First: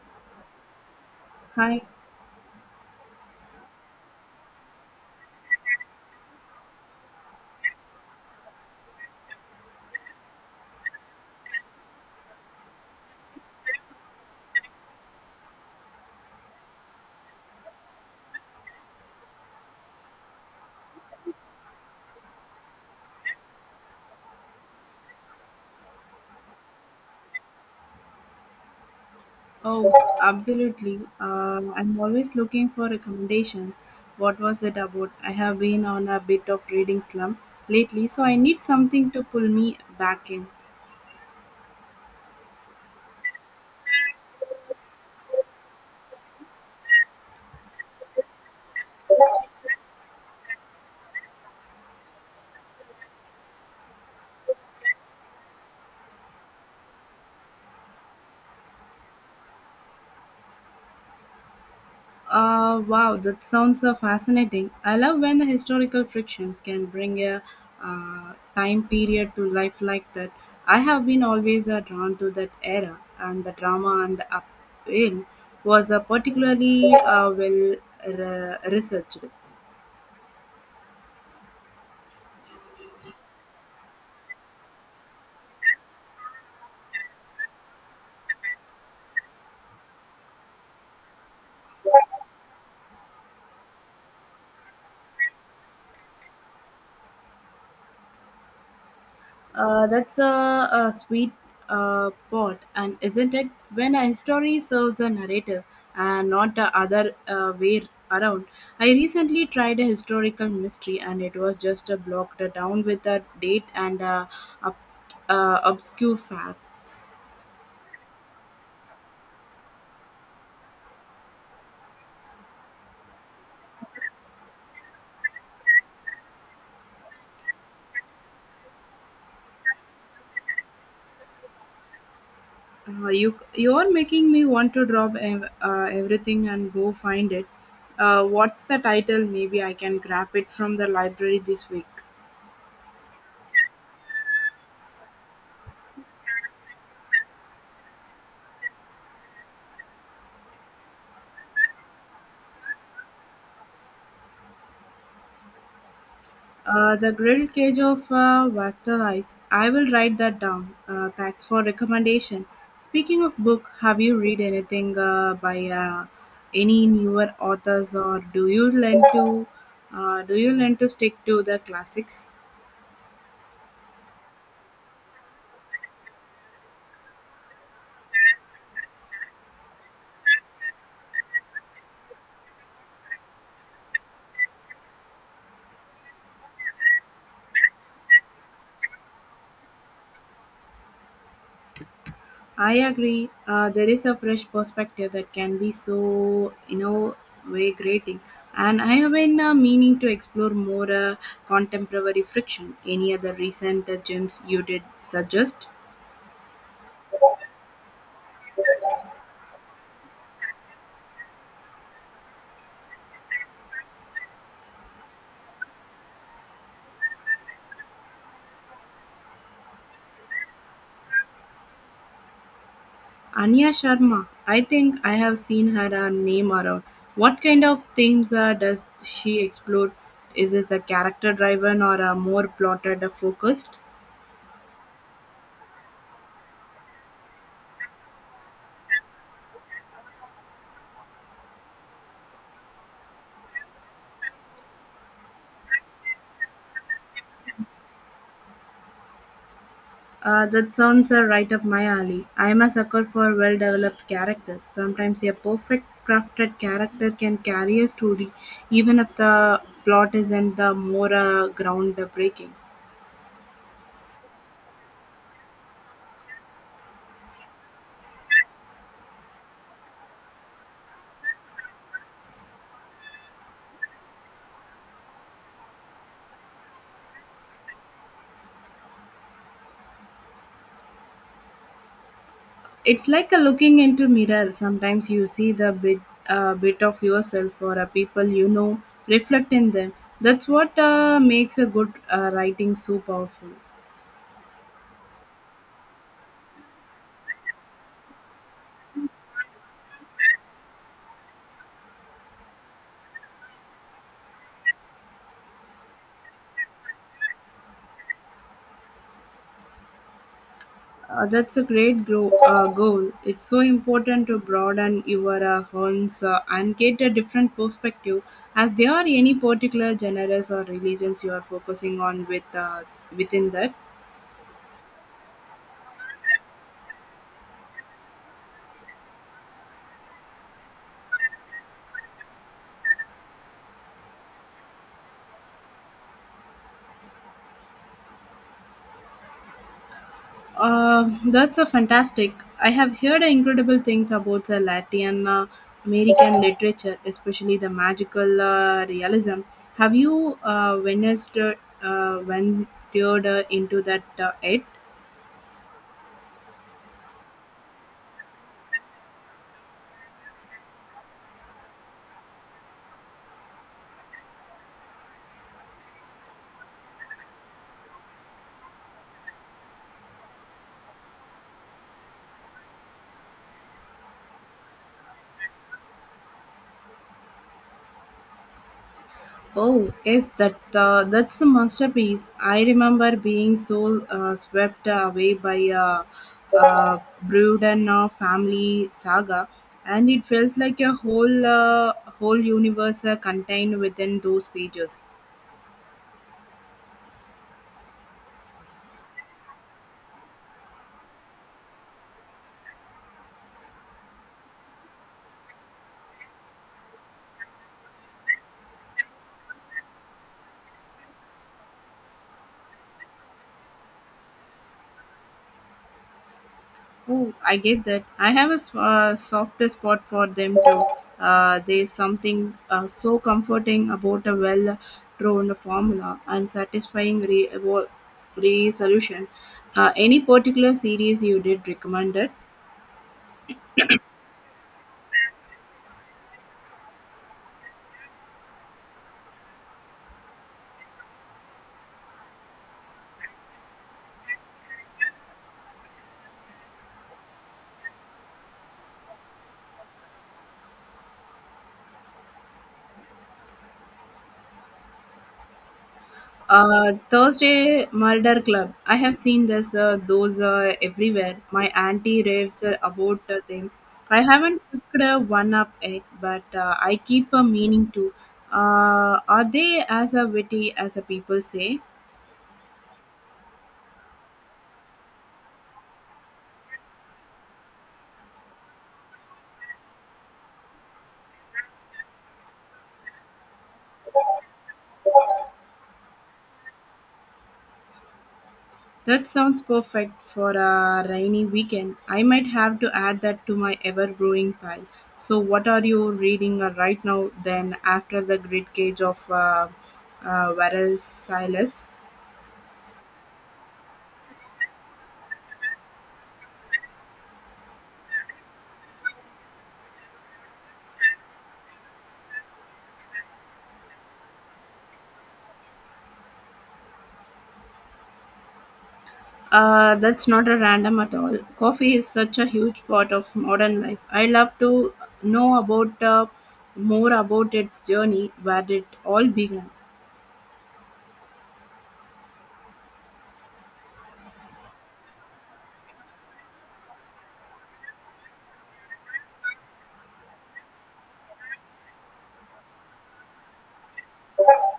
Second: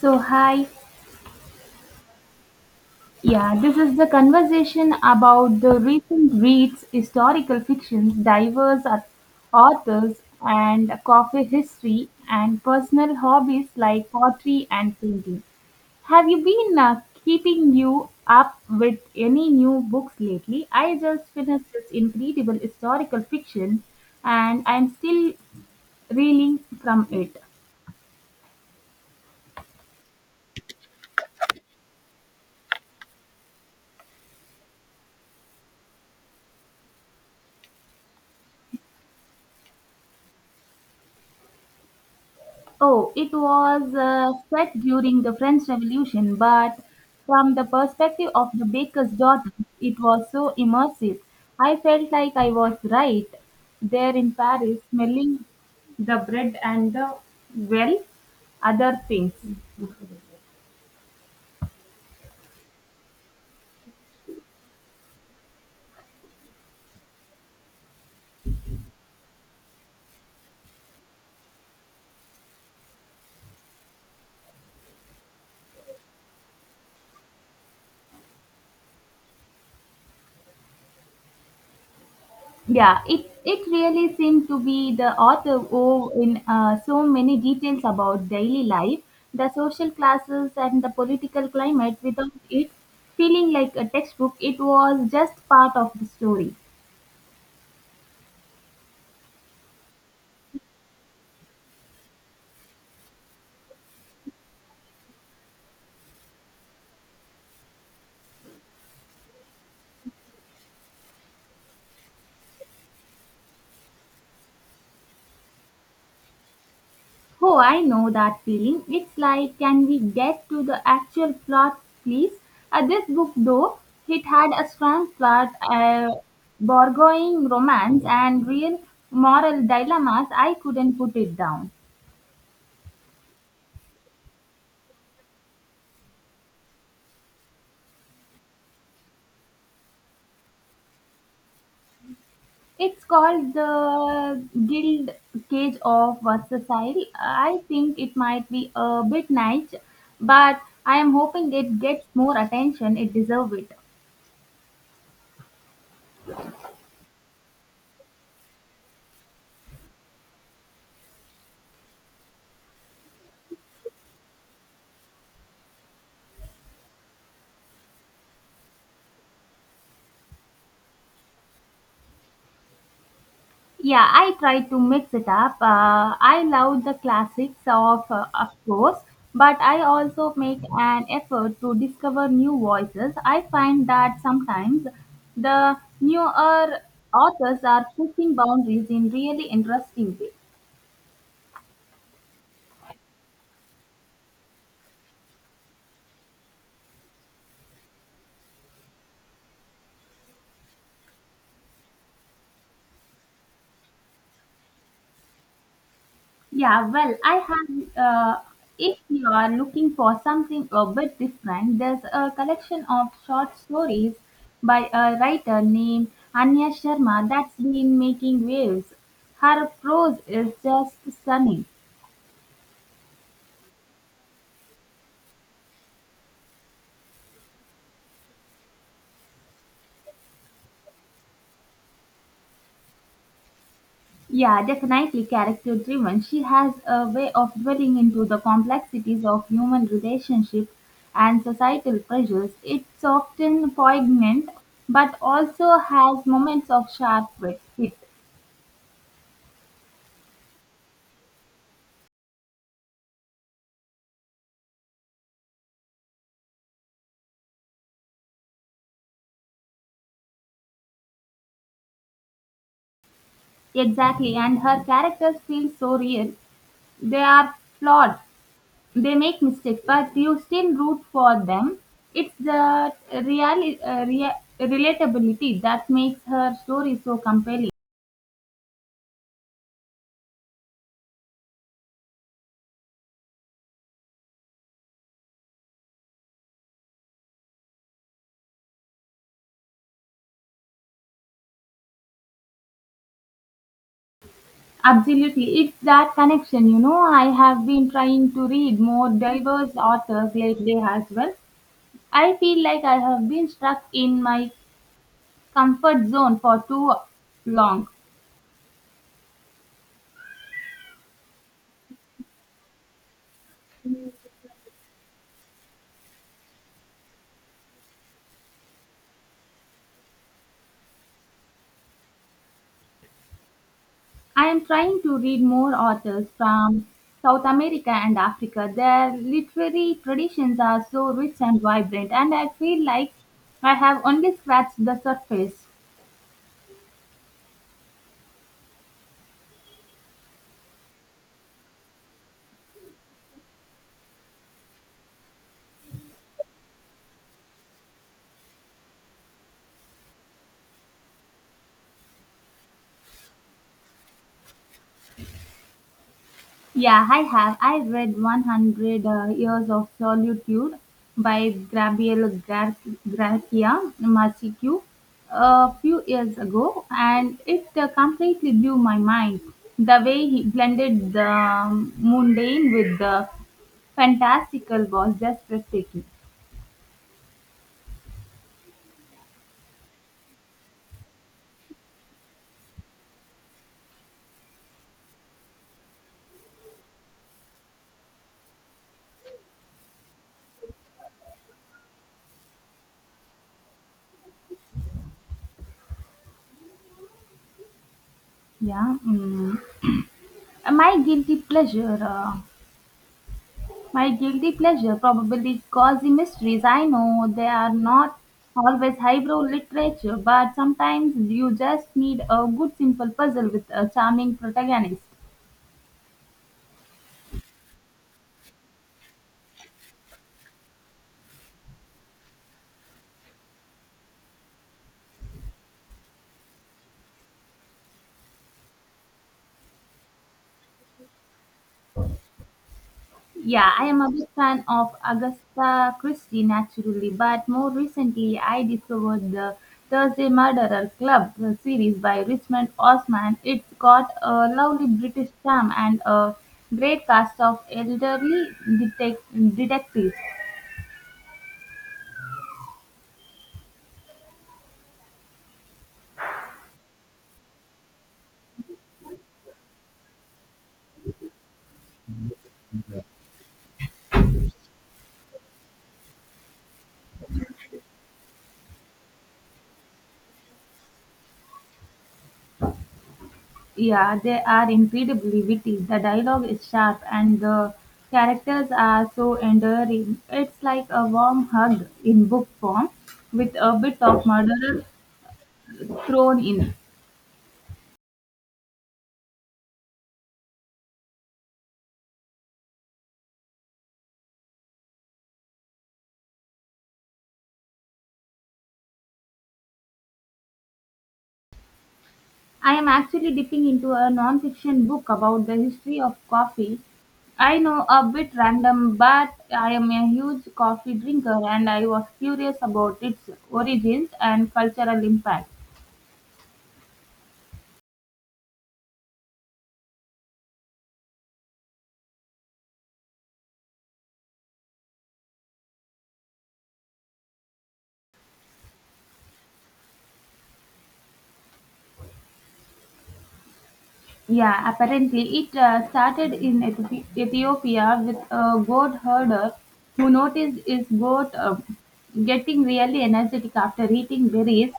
So, hi. Hi. Yeah, this is the conversation about the recent reads, historical fictions, diverse authors, and coffee history, and personal hobbies like pottery and painting. Have you been keeping you up with any new books lately? I just finished this incredible historical fiction and I'm still reeling from it. Oh, absolutely. I'm always looking for recommendations. What was it about? I have been on a bit of reading slump lately, so I need something to pull me back in. Oh, it was set during the French Revolution, but from the perspective of the baker's daughter, it was so immersive. I felt like I was right there in Paris, smelling the bread and the, well, other things. Wow, that sounds fascinating. I love when the historical frictions can bring a time period to life like that. I have been always drawn to that era, and the drama and the upheaval was particularly well researched. Yeah, it really seemed to be the author wove in so many details about daily life, the social classes, and the political climate. Without it feeling like a textbook, it was just part of the story. That's a sweet pot, and isn't it? When a history serves a narrative and not the other way around. I recently tried a historical mystery, and it was just a blocked down with a date and ob- obscure facts. Oh, I know that feeling. It's like, can we get to the actual plot, please? This book, though, it had a strong plot, borrowing romance, and real moral dilemmas. I couldn't put it down. You are making me want to drop everything and go find it. What's the title? Maybe I can grab it from the library this week. It's called the Guild Cage of Versailles. I think it might be a bit niche, but I am hoping it gets more attention. It deserves it. The grilled cage of Wastel Ice. I will write that down. Thanks for recommendation. Speaking of book, have you read anything by any newer authors, or do you lend to stick to the classics? Yeah, I try to mix it up. I love the classics of course, but I also make an effort to discover new voices. I find that sometimes the newer authors are pushing boundaries in really interesting ways. I agree. There is a fresh perspective that can be so way grating. And I have been meaning to explore more contemporary friction. Any other recent gems you did suggest? Yeah, well, I have. Uh, if you are looking for something a bit different, there's a collection of short stories by a writer named Anya Sharma that's been making waves. Her prose is just stunning. Anya Sharma. I think I have seen her name around. What kind of themes does she explore? Is it the character driven or a more plotted focused? Yeah, definitely character driven. She has a way of dwelling into the complexities of human relationships and societal pressures. It's often poignant, but also has moments of sharp wit. That sounds right up my alley. I am a sucker for well developed characters. Sometimes a perfect crafted character can carry a story, even if the plot isn't the more groundbreaking. Exactly, and her characters feel so real. They are flawed, they make mistakes, but you still root for them. It's the real, relatability that makes her story so compelling. It's like a looking into mirror. Sometimes you see the bit of yourself or a people you know reflect in them. That's what makes a good writing so powerful. Absolutely, it's that connection. You know, I have been trying to read more diverse authors lately as well. I feel like I have been stuck in my comfort zone for too long. That's a great goal. It's so important to broaden your horns and get a different perspective. As there are any particular genres or religions you are focusing on with within that. I am trying to read more authors from South America and Africa. Their literary traditions are so rich and vibrant, and I feel like I have only scratched the surface. That's a fantastic. I have heard incredible things about the Latin American literature, especially the magical realism. Have you witnessed ventured into that yet? Yeah, I have. I read 100 Years of Solitude by Garcia Marchiku a few years ago, and it completely blew my mind. The way he blended the mundane with the fantastical was just breathtaking. Oh, yes, that's a masterpiece. I remember being so swept away by a uh, Bruden family saga, and it feels like a whole universe contained within those pages. Yeah. Mm. My guilty pleasure. Uh, My guilty pleasure probably cozy mysteries. I know they are not always highbrow literature, but sometimes you just need a good simple puzzle with a charming protagonist. Oh, I get that. I have a softer spot for them too. There's something so comforting about a well drawn formula and satisfying resolution. Any particular series you did recommend it? Yeah, I am a big fan of Agatha Christie naturally, but more recently I discovered the Thursday Murderer Club series by Richmond Osman. It's got a lovely British charm and a great cast of elderly detectives. Thursday Murder Club. I have seen this, those everywhere. My auntie raves about them. I haven't picked one up yet, but I keep meaning to. Are they as witty as people say? Yeah, they are incredibly witty. The dialogue is sharp and the characters are so endearing. It's like a warm hug in book form with a bit of murder thrown in. That sounds perfect for a rainy weekend. I might have to add that to my ever growing pile. So, what are you reading right now then after the Grid cage of Varicella? I am actually dipping into a non-fiction book about the history of coffee. I know a bit random, but I am a huge coffee drinker and I was curious about its origins and cultural impact. That's not a random at all. Coffee is such a huge part of modern life. I love to know about more about its journey, where it all began. Yeah, apparently it started in Ethiopia with a goat herder who noticed his goat getting really energetic after eating berries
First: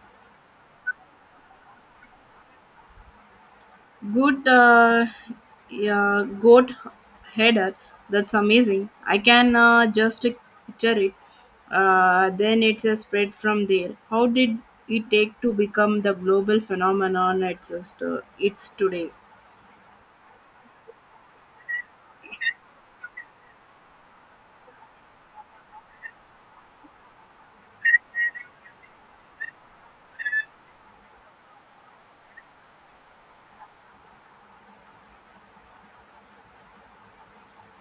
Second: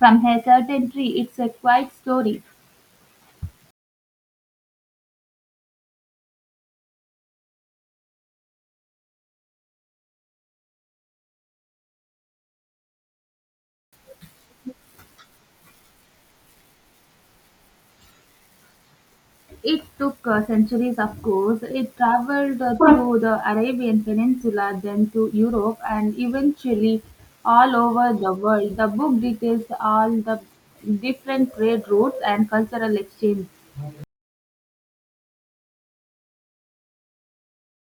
from a certain tree. It's a quiet story. Good, yeah, goat header. That's amazing. I can just picture it. Then it's a spread from there. How did it take to become the global phenomenon it's today? It took centuries, of course. It traveled through the Arabian Peninsula, then to Europe, and eventually all over the world. The book details all the different trade routes and cultural exchanges.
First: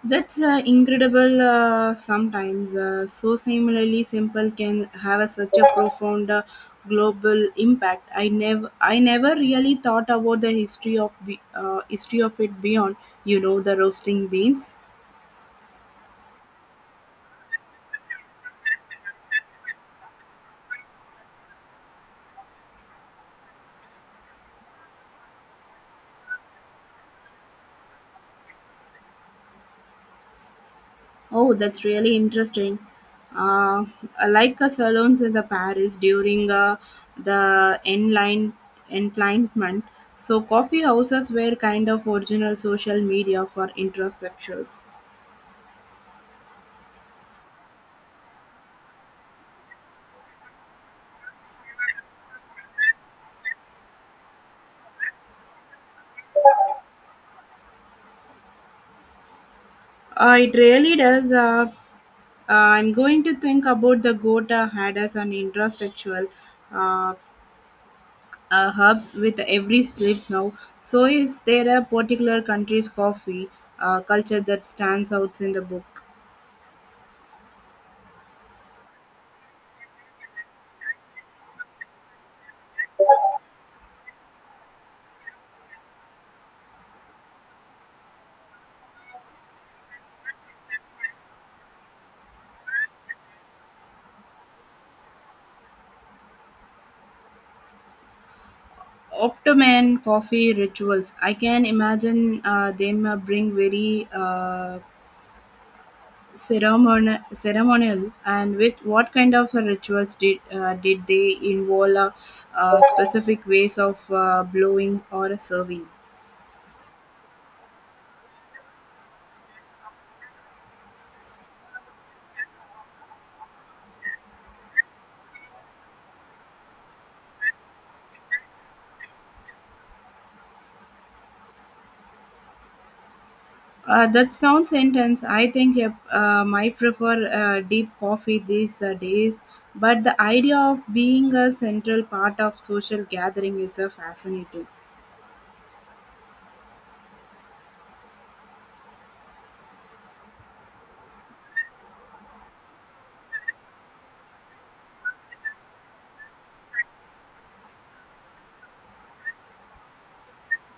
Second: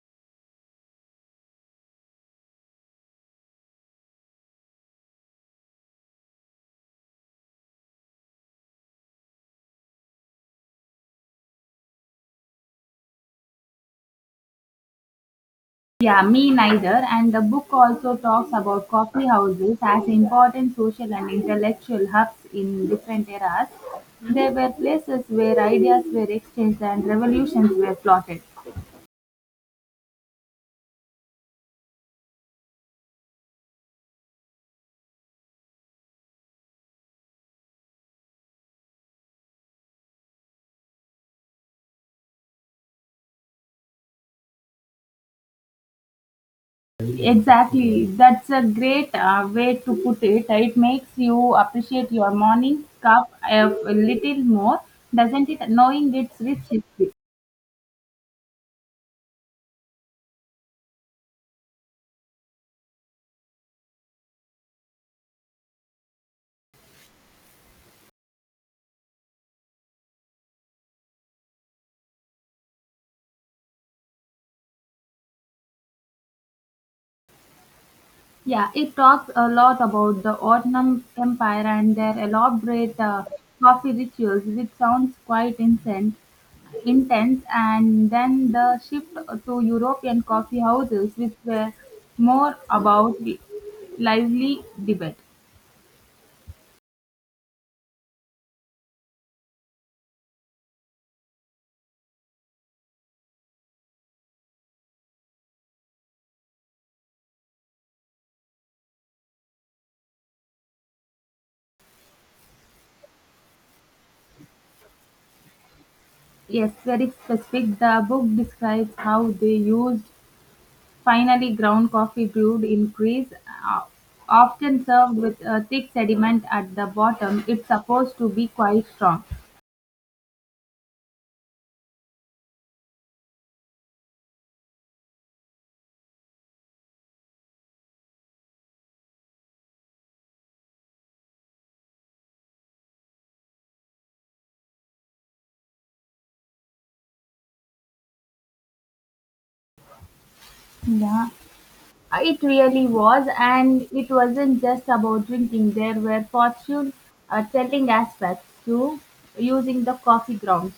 That's incredible. Sometimes, so similarly simple can have a, such a profound global impact. I never really thought about the history of it beyond. You know, the roasting beans. Yeah, me neither. And the book also talks about coffee houses as important social and intellectual hubs in different eras. They were places where ideas were exchanged and revolutions were plotted. Oh, that's really interesting. Uh, like salons in the Paris during the enline enlightenment. So, coffee houses were kind of original social media for introsexuals. Exactly, that's a great way to put it. It makes you appreciate your morning cup a little more, doesn't it? Knowing its rich history. It really does. I'm going to think about the Gota had as an infrastructural uh, hubs with every slip now. So, is there a particular country's coffee culture that stands out in the book? Yeah, it talks a lot about the Ottoman Empire and their elaborate coffee rituals, which sounds quite intense. And then the shift to European coffee houses, which were more about lively debate. Optoman coffee rituals. I can imagine them bring very ceremonial and with what kind of rituals did they involve specific ways of blowing or serving Yes, very specific. The book describes how they used finely ground coffee brewed in Greece, uh, often served with a thick sediment at the bottom. It's supposed to be quite strong. That sounds intense. I think yep, might prefer deep coffee these days, but the idea of being a central part of social gathering is fascinating. Yeah, it really was, and it wasn't just about drinking. There were fortune telling aspects to using the coffee grounds.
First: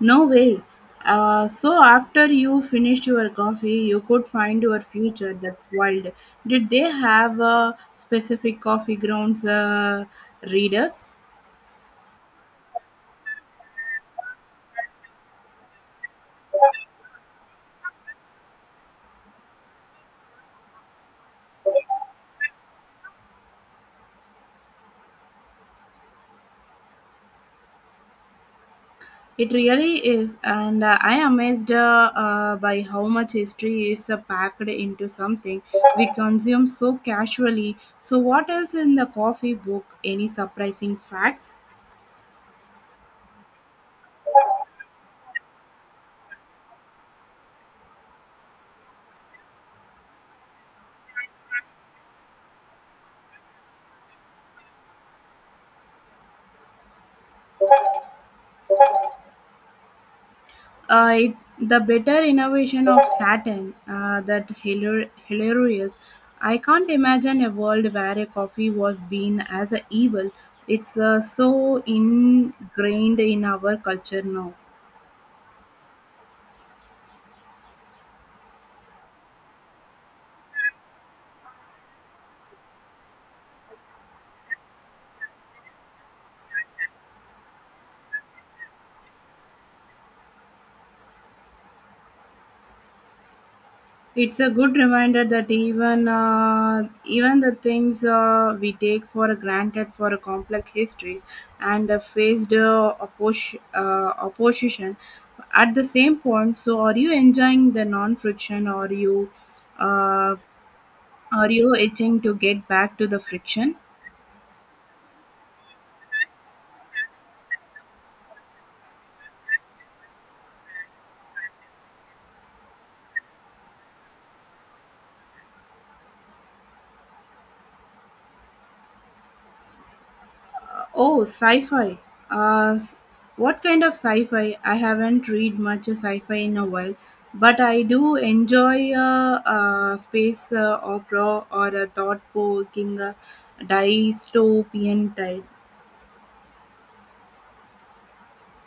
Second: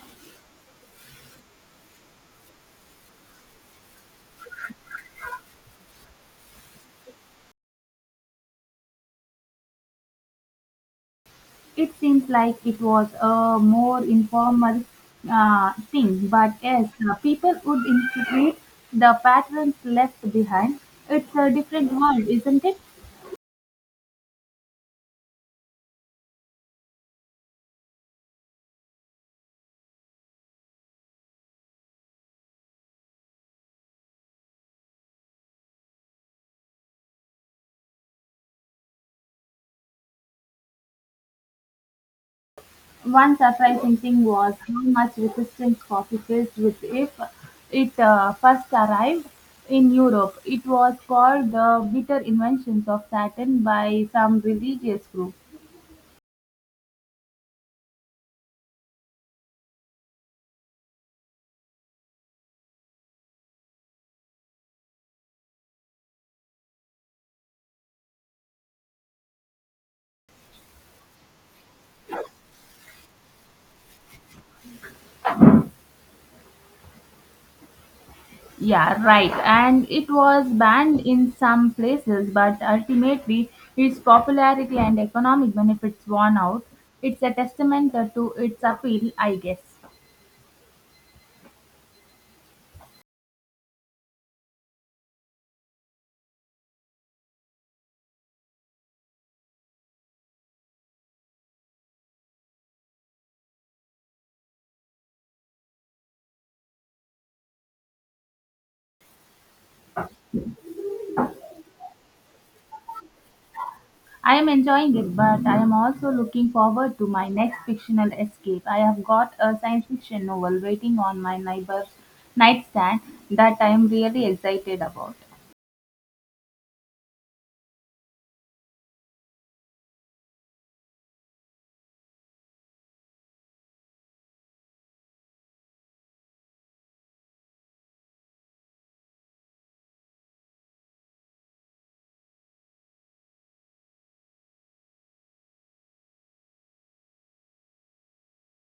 No way. So after you finished your coffee, you could find your future. That's wild. Did they have specific coffee grounds readers? It seems like it was a more informal thing, but yes, people would interpret the patterns left behind. It's a different world, isn't it? It really is, and I am amazed by how much history is packed into something we consume so casually. So, what else in the coffee book? Any surprising facts? One surprising thing was how much resistance coffee faced with if it first arrived in Europe. It was called the bitter inventions of Satan by some religious group. It, the better innovation of Saturn, that hilarious. I can't imagine a world where a coffee was being as a evil. It's so ingrained in our culture now. Yeah, right. And it was banned in some places, but ultimately its popularity and economic benefits won out. It's a testament to its appeal, I guess. It's a good reminder that even the things we take for granted for a complex histories and faced opposition at the same point. So, are you enjoying the non-friction, or you uh, are you itching to get back to the friction? I am enjoying it, but I am also looking forward to my next fictional escape. I have got a science fiction novel waiting on my neighbor's nightstand that I am really excited about. Oh, sci-fi. Uh, s- what kind of sci-fi? I haven't read much sci-fi in a while, but I do enjoy space opera or a thought-provoking dystopian type.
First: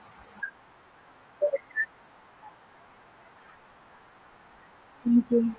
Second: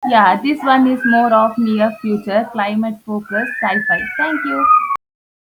Yeah, this one is more of near future, climate focused sci fi. Thank you. Thank you.